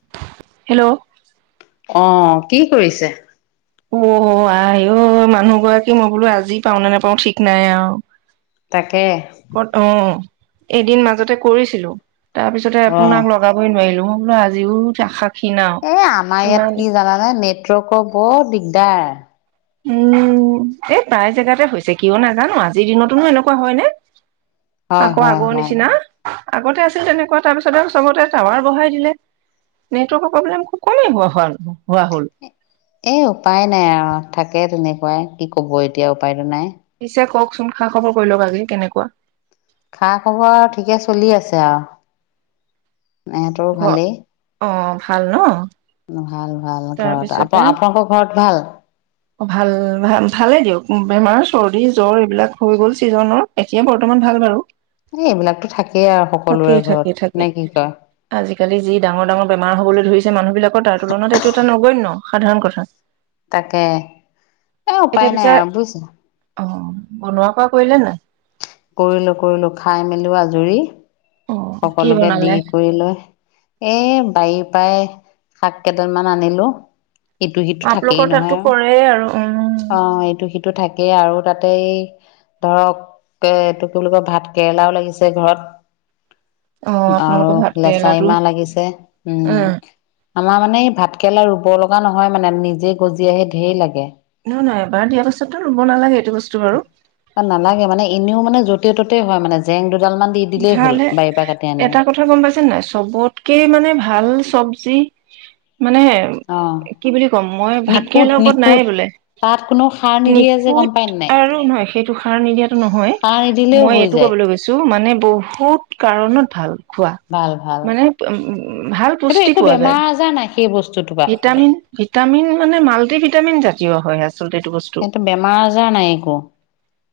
[unintelligible] Hello. অ', কি কৰিছে? অ' আই ঔ মানুহ গৰাকী মই বোলো আজি পাওঁ নে নাপাওঁ ঠিক নাই আৰু। তাক ফটো। এদিন মাজতে কৰিছিলো। তাৰ পিছতে অ'। আপোনাক লগাবই নোৱাৰিলো। বোলো আজিও আশা ক্ষীণ আও এ আমাৰ ইমান ইয়াত কি জানানে? নেটৱৰ্কৰ বৰ দিগদাৰ। উম, এই প্ৰায় জেগাতে হৈছে, কিয় নাজানো? আজিৰ দিনতোনো এনেকুৱা হয়নে। হয়, আকৌ হয়, আগৰ হয়। নিচিনা। আগতে আছিল তেনেকুৱা তাৰ পিছত আৰু চবতে টাৱাৰ বঢ়াই দিলে। নেটৱৰ্কৰ প্ৰব্লেম খুব কমেই হোৱা হল হোৱা হ'ল। এই উপাই নাই আৰু থাকে তেনেকুৱা, কি কৱ এতিয়া উপায়টো নাই। পিছে কওকচোন খা-খবৰ কৰি লওঁক, আজি কেনেকুৱা। খা খবৰ আও ঠিকে চলি আছে আও মাঁ হতঁৰো ঘৰ ভালেই। অ ভাল ন? ভাল, ভাল ঘৰত আপ তাৰপিছতে আপোনালোকৰ ঘৰত ভাল? অ', ভাল ভাল ভালেই দিয়ক বেমাৰ চৰ্দি জ্বৰ এইবিলাক হৈ গ'ল চিজনৰ এতিয়া বৰ্তমান ভাল বাৰু। এই এইবিলাকতো থাকেই আৰু সকলোৰে থাকেই ঘৰত থাকেই থাকে, নে কি কয়? আজিকালি যি ডাঙৰ ডাঙৰ বেমাৰ হবলৈ ধৰিছ মানুহ বিলাকৰ তাৰ তুলনাতে। অন্য সাধাৰণ কথা। তাকে, এ এতিয়া উপায় নাই পিছে আৰু, বুইছ? অ', বনোৱা কৰা কৰিলে নে নাই? কৰিলো, কৰিলো। খাই মেলিয়ো আজৰি। অ কি সকলোকে দি বনালে কৰি লৈ এ বাই-পাই। শাক কেইডাল মান আনিলো। ইটো সিটো থাকেই আপোনালোকৰ তাতো নহয়, কৰে আৰু উম অ' ইটো সিটো থাক কেই আৰু তাতেই ধৰক, তে এইটো কি বুলি কয়? ভাত কেৰেলাও লাগিছে ঘৰত। অ আৰু আপোনালোকৰ ভাত কেৰেলাটো লেচাৰীমাহ লাগিছে উম। আমাৰ মানে ভাতকৰেলা ৰুব লগা নহয়, মানে নিজে গজি আহে ধে লাগে। নহ নাই এবাৰ দিয়াৰ পাছতো ৰুব নালাগে। এইটো বস্তু বাৰু নালাগে মানে এনেও মানে য'তে ততে হয় মানে জেং দু ভাল হে এটা কথা গম পাইছা নে নাই? চবতকে মানে ভাল চব জি [unintelligible] মানে অঁ কি বুলি ক'ব, মই ভাত নিখুঁত কেৰেলা ওপৰত নাই নিখুঁত বোলে। তাত কোনো সাৰ নিদিয়ে যে গম নিখুঁত পায় নাই আৰু নহয় সেইটো সাৰ নিদিয়াটো নহয়। সাৰ নিদিলেও মই হৈ এইটো যায় কবলৈ গৈছো মানে। বহুত কাৰণত ভাল। খোৱা। ভাল ভাল মানে ভাল সেইটো পুষ্টি একো পোৱা যায়। বেমাৰ আজাৰ নাই সেই বস্তুটোৰ পৰা ভিটামিন, ভিটামিন মানে মাল্টি ভিটামিন জাত হয়। আচলতে এইটো বস্তু সেইটো বেমাৰ আজাৰ নাই একো।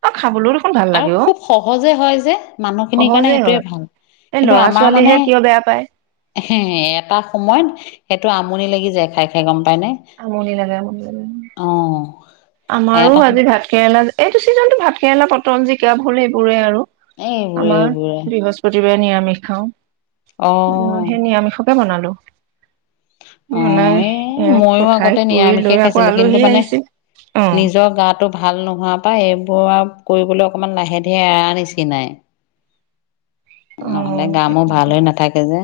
অ খাবলৈ দেখোন ভাল আৰু খুব সহজে হয় যে মানুহ সহজে হয় এই লঁৰা মানে ছোৱালীহে কিয় বেয়া পায়। এটা সময়ত সেইটো আমনি লাগি যায় খাই-খাই গম পায়নে আমনি লাগে আমনি লাগে, অ আমাৰো এটা আজি ভাত কেৰেলা এইটো ছিজনতো ভাতকেৰেলা, পটল, জিকা, ভোল এইবোৰেই আৰু। এই এইবোৰে আমাৰ এইবোৰে বৃহস্পতিবাৰে নিৰামি [unintelligible] খাওঁ অ। সেই নিৰামিষকে বনালো। অ বুনাই এই এওঁক। ময়ো আগতে নিৰামিষে খাইছিলো কিন্তু মানে অ নিজৰ গাটো ভাল নোহোৱা পা এইবোৰ আৰু কৰিবলৈ অকমান লাহে ধীৰে এৰা নিচিনাই। নহলে অ', গা মো ভাল হৈ নাথাকে যে।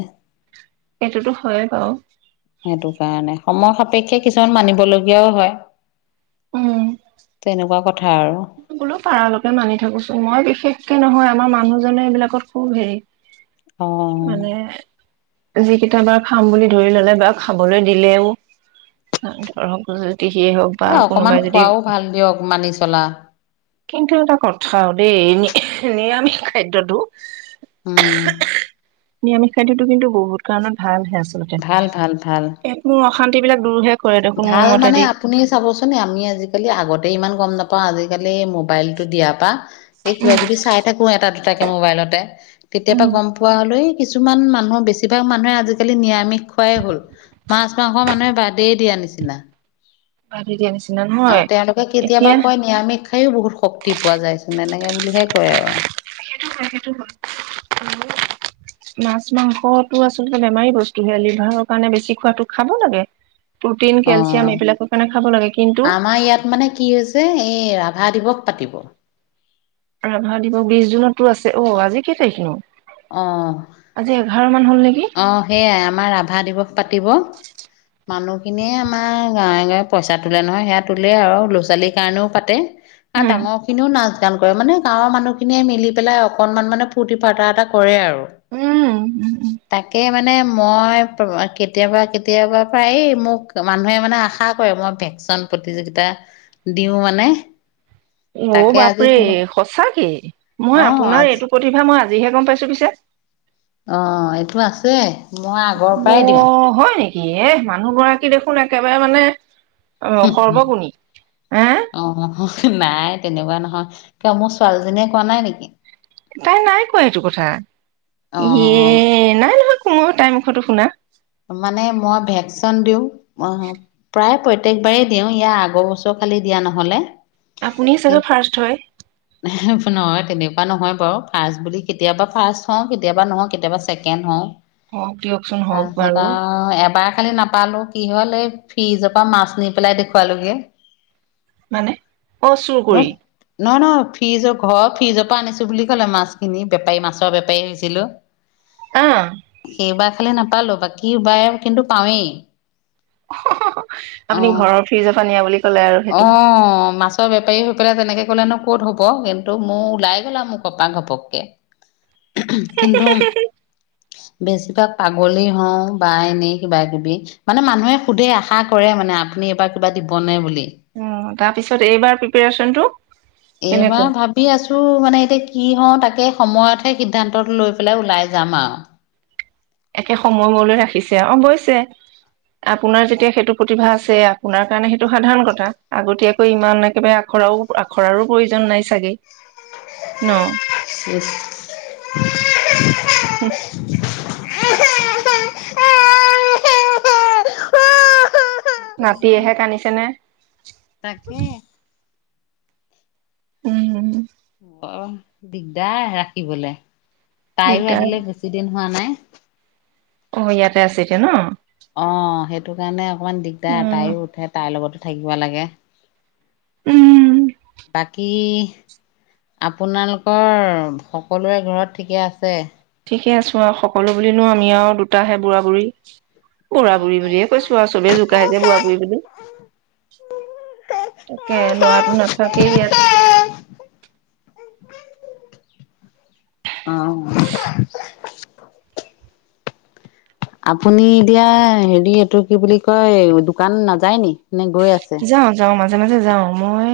এইটোতো হয়ে বাৰু। সেইটো কাৰণে সময় সাপেক্ষে কিছুমান মানিবলগীয়াও হয় উম তেনেকুৱা কথা। হেয়া আৰু। বোলো পাৰালৈকে মানি থাকোছোন মই বিশেষকে নহয় আমাৰ মানুহজনে এইবিলাকত খুব হেৰি। অ। মানে যিকেইটা বাৰ খাম বুলি ধৰি ললে বা খাবলৈ দিলেও ধৰক জ্যোতিষিয়ে হওক বা এ অকমান কোনোবাই যদি খোৱাও ভাল দিয়ক মানি চলা। কিন্তু এটা কথাও দেই, নিৰামিষ খাদ্যটো উম, নিৰামিষ খাদ্যতো কিন্তু বহুত কাৰণত ভাল হে। আচলতে ভাল ভাল ভাল [unintelligible] মোৰ অশান্তিবিলাক। ভাল মানে আপুনি চাবচোনে আমি আজিকালি আগতে ইমান গম নাপ পা আজিকালি মো মোবাইলটো দিয়াৰ পা এই কিবা উম কিবি চাই থাকো এটাাত তাকে মোবাইল'তে কেতিয়াবা উম গম পোৱা হলে। কিছুমান মানুহ, বেছিভাগ মানুহে আজিকালি নিৰামিষ খুৱাই হ'ল, মাছ মাংস মানুহে বাদ দিয়া নিচিনা। [unintelligible] আৰু তেওঁলোকে কেতিয়াবা এতিয়া কয় নিৰামিষ খাইও বহুত শক্তি পোৱা যাইছে নে নে বুলিহে কয় আৰু। সেইটো হয়, সেইটো হয়, মাছ মাংসটো আচলতে বেমাৰী বস্তু হে লিভাৰৰ কাৰণে বেছি খোৱাটো, খাব লাগে। প্ৰটিন, অ কেলচিয়াম এইবিলাকৰ কাৰণে খাব লাগে, কিন্তু যে এই ৰাভা দিৱস পাতিব ৰাভা দিৱস বিশ জুনতো আছে, অ আজি কেই তাৰিখ নো? অ, হ'ল নেকি অহ সেইয়াই আমাৰ ৰাভা দিৱস পাতিব, মানুহখিনিয়ে আমাৰ গাঁৱে গাঁৱে পইচা তোলে নহয় হেয়া তোলে আৰু ল'-ছালীৰ কাৰণেও পাতে। আ উম ডাঙৰ খিনিও নাজ দান কৰে। মানে গাঁৱৰ মানুহখিনিয়ে মিলি পেলাই অকণমান মানে ফৰ্তি ফাৰ্তা এটা কৰে আউ। উম, উম, উম, মানে মই কেতিয়াবা কেতিয়াবা পৰা এই মোক মানুহে মানে আশা কৰে মই ভেকচন প্ৰতিযোগিতা দিও মানে। অ তাকে আজি বাপৰে কোনো সঁচাকে, মই অ আপোনাৰ আজি এইটো প্ৰতিভা মই আ জিহে গম পাইছো পিছে। অ এইটো আছে, মই আগৰ প্ৰাই দিওঁ। কিয়েহ মানুহ গৰাকী দেখোন একেবাৰে মানে অ সৰ্বগুণী আ অ নাই তেনেকোৱা নহয় কিয় মোৰ ছোৱালীজনীয়ে কোৱা নাই নেকি তাই নাই কোৱা স এইটো কথা ইয়ে অ নাই নহয় ময়ো তাই মুখতো শুনা। মানে মই ভেকচন দিওঁ। অহ, প্ৰায় প্ৰত তেকবাৰেই দিওঁ, ইয়াৰ আগৰ বছৰ খালি দিয়া নহলে। আপুনি চাগে ফাৰ্ষ্ট হয়। তেনেকোৱা নহয় বাৰু ফাৰ্ষ্ট বুলি কেতিয়াবা ফাৰ্ষ্ট হওঁ কেতিয়াবা নহওঁ কেতিয়াবা ছেকেণ্ড হওঁ। অ, দিয়কচোন হওক। হেত বাৰু আউ এবা কালি নাপালো, কি হ'ল এই ফ্ৰিজৰ পৰা মাছ নি পেলাই দেখুৱালোগে। মানে অ চুৰ কৰি ন-ন ফ্ৰিজ ঘৰ ফ্ৰিজৰ পৰা আনিছো বুলি কলে মাছখিনি বেপাৰী মাছৰ বেপাৰী আহিছিলো। আহ সেইবাৰ খালি নাপালো ব বাকি কি বায় কিন্তু পাওঁয়ে অহ হহ আপুনি ঘৰৰ ফ্ৰিজৰ পৰা নিয়া বুলি ক'লে আৰু অ সেইটো মাছৰ বেপাৰী হৈ পেলাই তেনেকে গলেনো ক'ত হ'ব কিন্তু মোৰ ওলাই গ'লা মুখৰপা ঘপককে কিন্তু বেছিভাগ পাগলী হওঁ বা এনেই কিবা কিবি মানে মানুহে সুধে আশা কৰে মানে আপুনি এইবাৰ কিবা দিবনে বুলি। অ তাৰপিছত এইবাৰ প্ৰিপৰেচনটো এইবাৰ ভাবি আছো মানে এতিয়া কি হওঁ তাকে ‍সময়তহে সিদ্ধান্ত লৈ পেলাই ওলাই যাম আও একে সময়ময়লৈ ৰাখিছে অৱশ্যে আপোনাৰ যেতিয়া সেইটো প্ৰতিভা আছে আপোনাৰ কাৰণে সেইটো সাধাৰণ কথা আগতীয়াকৈ ইমান একেবাৰে আখৰাও আখৰাৰো প্ৰয়োজন নাই চাগে ন চেচ আহা আ আহা আ উ এহে এহে এহে এহে হু হু নাতিয়েহে কান্দিছেনে? তাকে উম উম অহ দিগদাৰ ৰাখিবলে তাইও দিগদাৰ আহিলে বেছি দিন হোৱা নাই। অ ইয়াতে আছে এতিয়া ন অ সেইটো কাৰণে অকমান দিগদাৰ উম তাইও উঠে তাইৰ লগত থাকিব লাগে উম বাকী আপোনালোকৰ সকলোৰে ঘৰত ঠিকে আছে? ঠিকে আছো আৰু সকলো বুলিনো আমি আও দুটাহে বুঢ়া বুঢ়ী বুঢ়া বুঢ়ী বুলিয়ে কৈছো আৰু চবেই জোকাই যে বুঢ়া বুঢ়ী বুলি তাকে লৰাটো নাথাকেই ইয়াত অহ আপুনি এতিয়া হেৰি এইটো কি বুলি কয় দোকান নাযায় নি? নে গৈ আছে? যাওঁ যাওঁ মাজে মাজে যাও মই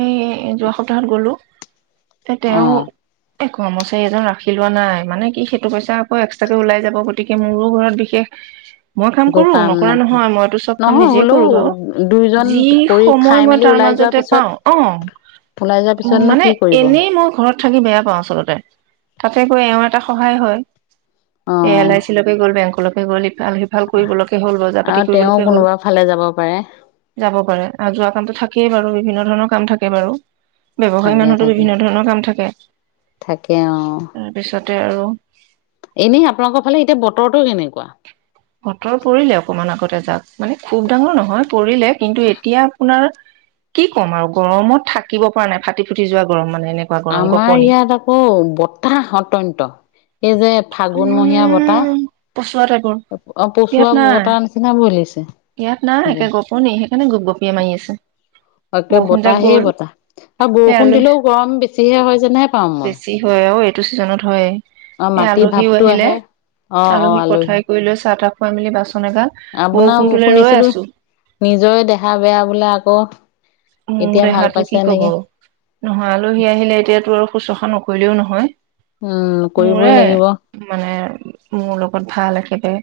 যোৱা সপ্তাহত গলো তে অ তেওঁ কৰ্মচাৰী এজন ৰাখি লোৱা নাই। মানে কি সেইটো পইচা আকৌ এক্সট্ৰাকে ওলাই যাব গতিকে মোৰো ঘৰত বিশেষ মই কাম একো কৰো নকৰা নাথা নহয় মইতো চব কাম নহয় নিজে হ'লেও কৰো বাৰু দুইজন যি কৰি সময় খাই মই মেলি তাৰ ওলাই যোৱাৰ মাজতে পিছত পাওঁ অ ওলাই যোৱাৰ পিছতনো মানে কি কৰিব? এনেই মই ঘৰত থাকি বেয়া পাওঁ আচলতে তাতে গৈ এওঁ এটা সহায় হৈ অ এ এল আ ই চি লেকে গল বেংক বেগলী ভাল সিফাল কৰিবলৈকে হ'ল বজাৰ পাতি আৰু তেওঁ কৰিবলৈকে হ'ল কোনোবা ফালে যাব পাৰে যাব পাৰে কামটো থাকেই বাৰু বিভিন্ন ধৰণৰ কাম থাকে বাৰু ব্যৱসায়ী থাকে মানুহতো থাকে বিভিন্ন ধৰণৰ কাম থাকে। থাকে অ তাতে আৰু এনেই আপোনালোকৰ ফালে এতিয়া বতৰটো কেনেকুৱা? বতৰ পৰিলে অকমান আগতে যাক মানে খুব ডাঙৰ নহয় পৰিলে। কিন্তু এতিয়া আপোনাৰ কি ক'ম আৰু গৰমত থাকিব পৰা নাই ফাটি ফুটি যোৱা গৰম মানে এনেকুৱা গৰম আমাৰ গপনি ইয়াত আকৌ বতাহ অত্যন্ত এই যে ফাগুনমহীয়া বতাহ উম পচোৱা টাইপৰ অ পচোৱা ইয়াত বতাহ নিচিনা বলিছে নাই ইয়াত নাই একে গপনি সেইকাৰণে গপ গপিয়ে মাৰি আছে। তে বৰষুণ যাক গ'ল বতাহেই বতাহ আৰু সেই বৰষুণ আলু দিলেও গৰম বেছিহে হয় যেনেহে পাওঁ মই। অ এইটো ছিজনত হয় অ মাটি ভাপ টো আহে অ অ আলহী। চাহটা খোৱাই মেলি বাছন আপোনাৰ শুনিছিলো নিজৰে দেহা বেয়া বোলে আকৌ মোৰ এতিয়া ভাল দেহাটো পাইছে কি কব, নেকি নহয় আলহী আহিলে এতিয়াতো আৰু শুশ্ৰূষা নক কৰিলেও নহয় উম কৰিবই মোৰে লাগিব মানে মোৰ লগত ভাল একেবাৰে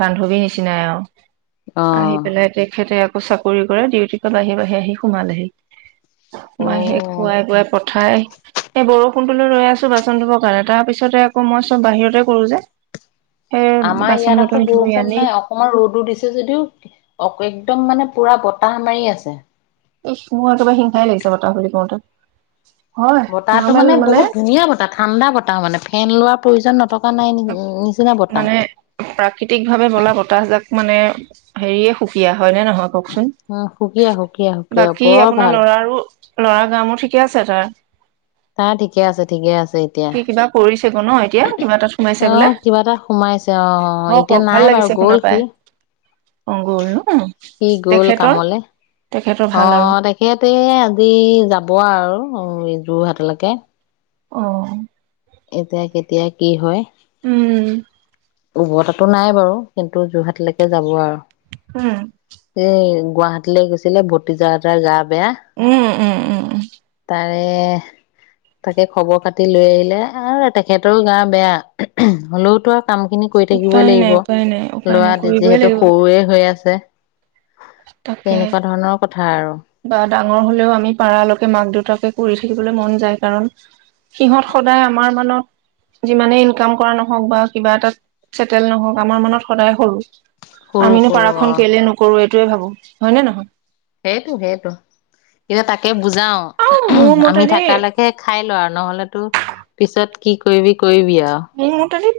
বান্ধৱীৰ নিচিনাই আৰু আহি অ', পেলাই তেখেতে চাকৰি কৰে ডিউটি ত বাঢ়িয়ে বাঢ়িয়ে আহি সোমালেহি মাহে খোৱাই বোৱাই পঠাই এই বৰষুণ ফোনটোলৈ ৰৈ আছো বাচন ধুবৰ কাৰণে তাৰ পিছতে আকৌ মই চ'ব বাহিৰতে কৰো যে সেই আমাৰ বাচন ইয়াত বৰ্তন আকৌ ধুই বৰষুণ আনি নাই অকমান ৰ'দো দিছে যদিও অ একদম মানে পুৰা ব বতাহ মাৰি আছে। এই মই একেবাৰে হিংসাই লাগিছে বতাহ বুলি কওঁতে হয় বতাহটো নৰ্মেল মানে বহুত ধুনীয়া বতাহ ঠাণ্ডা বতাহ মানে। ফেন লোৱাৰ প্ৰয়োজন নথ মানে প্ৰাকৃতিকভাৱে বলা বতাহজাক মানে হেৰিয়ে সুকীয়া। হয় নে নহয় কওকচোন উম, সুকীয়া সুকীয়া সুকীয়া বাকী বৰ আপোনাৰ ভাল। ল'ৰাৰো ল'ৰা গা মো ঠিকে আছে তাৰ তা ঠিকে আছে ঠিকে আছে এতিয়া। সি কিবা কৰিছে ক ন এতিয়া কিবা এটাত সোমাইছে বোলে অ', কিবা এটা সোমাইছে অ', হওঁক এতিয়া হওঁক নাই ভাল বাৰু লাগিছে গ'ল শুনা সি পাই অ গ'ল ন সি গ'ল তেখেতৰ কামলে তেখেতৰ অ ভাল আৰু তেখেতে আজি যাব আৰু অ এই যোৰহাটলেকে আহ এতিয়া কেতিয়া কি হয় উম উভতাটো নাই বাৰু কিন্তু যোৰহাটলৈকে যাব আৰু উম তে গুৱাহাটীলে গৈছিলে ভতিজা এটাৰ গা বেয়া উম উম উম তাৰ কে তাকে খবৰ পাতি লৈ আহিলে আ তেখেতৰো গা বেয়া উমহ উমহ হ'লেওতো কাম খিনি কৰি থাকিবই উপায় লাগিব নাই উপায় নাই উপায় নাই ল'ৰা কৰিবই যিহেতু লাগিব সৰুৱে হৈ আছে ছে তাকে আৰু বা ডাঙৰ হ'লেও আমি পাৰালৈকে মাক দেউতাকে কৰি থাকিবলে মন যায় কাৰণ সিহঁত সদায় আমাৰ মনত যিমানে ইনকাম কৰা নহওঁক বা কিবা এটাত চেটেল নহওঁক আমাৰ মনত সদায় সৰু সৰু আমিনো সৰু পাৰাখন অ কেলে নকৰোঁ এই সেইটোৱে ভাবোঁ হয়নে নহয় সেইটো সেইটো এতিয়া তাকে কে বুজাওঁ আৰু মোৰ উমহ আমি মতেদি থাকা লৈকে খাই লওঁ আৰু নহ'লেতো পিছত কি কৰিবি কৰিবি আৱ মোৰ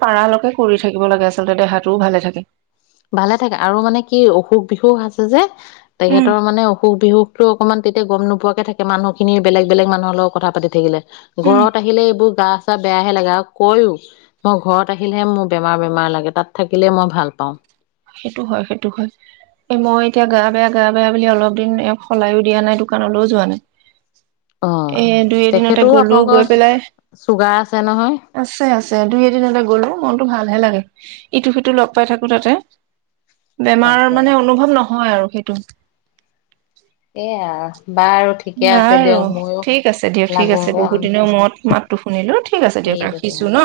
পাৰালৈকে কৰি থাকিব লাগে আচলতে দেহাটোও ভালে থাকে ভালে থাকে আৰু মানে কি অসুখ বিসুখ আছে যে উম তেখেতৰ মানে অসুখ বিসুখ তো অকণমান তেতিয়া গম নোপোৱাকে থাকে মানুহখিনি বেলেগ বেলেগ মানুহৰ লগত কথা পাতি থাকিলে উম ঘৰত আহিলে এইবোৰ গা চাহ বেয়াহে লাগে আৰু কয়ো মই ঘৰত আহিলেহে মোৰ বেমাৰ বেমাৰ লাগে তাত থাকিলে মই ভাল পাওঁ সেইটো হয় সেইটো হয় এ মই এতিয়া গা বেয়া গা বেয়া বুলি অলপ দিন সলায়ো দিয়া নাই দোকানলৈও যোৱা নাই অ এ দুই এদিনতে তেখেতৰো গ'লো গৈ আপোনালোকৰ পেলাই চুগাৰ আছে নহয় আছে আছে দুই এদিনতে গ'লো মনতটো ভালহে লাগে ইটো সিটো লগ পাই থাকো তাতে বেমাৰৰ তাকে মানে অনুভৱ নহয় আৰু ভেটো এয়া বাৰু ঠিকে ব আছে দিয়ক ময়ো ঠিক আছে দিয়ক ঠিক আছে লাগোগে বহুত দিনৰ মৰত মাতটো শুনিলো ঠিক আছে দিয়ক ৰাখিছো ন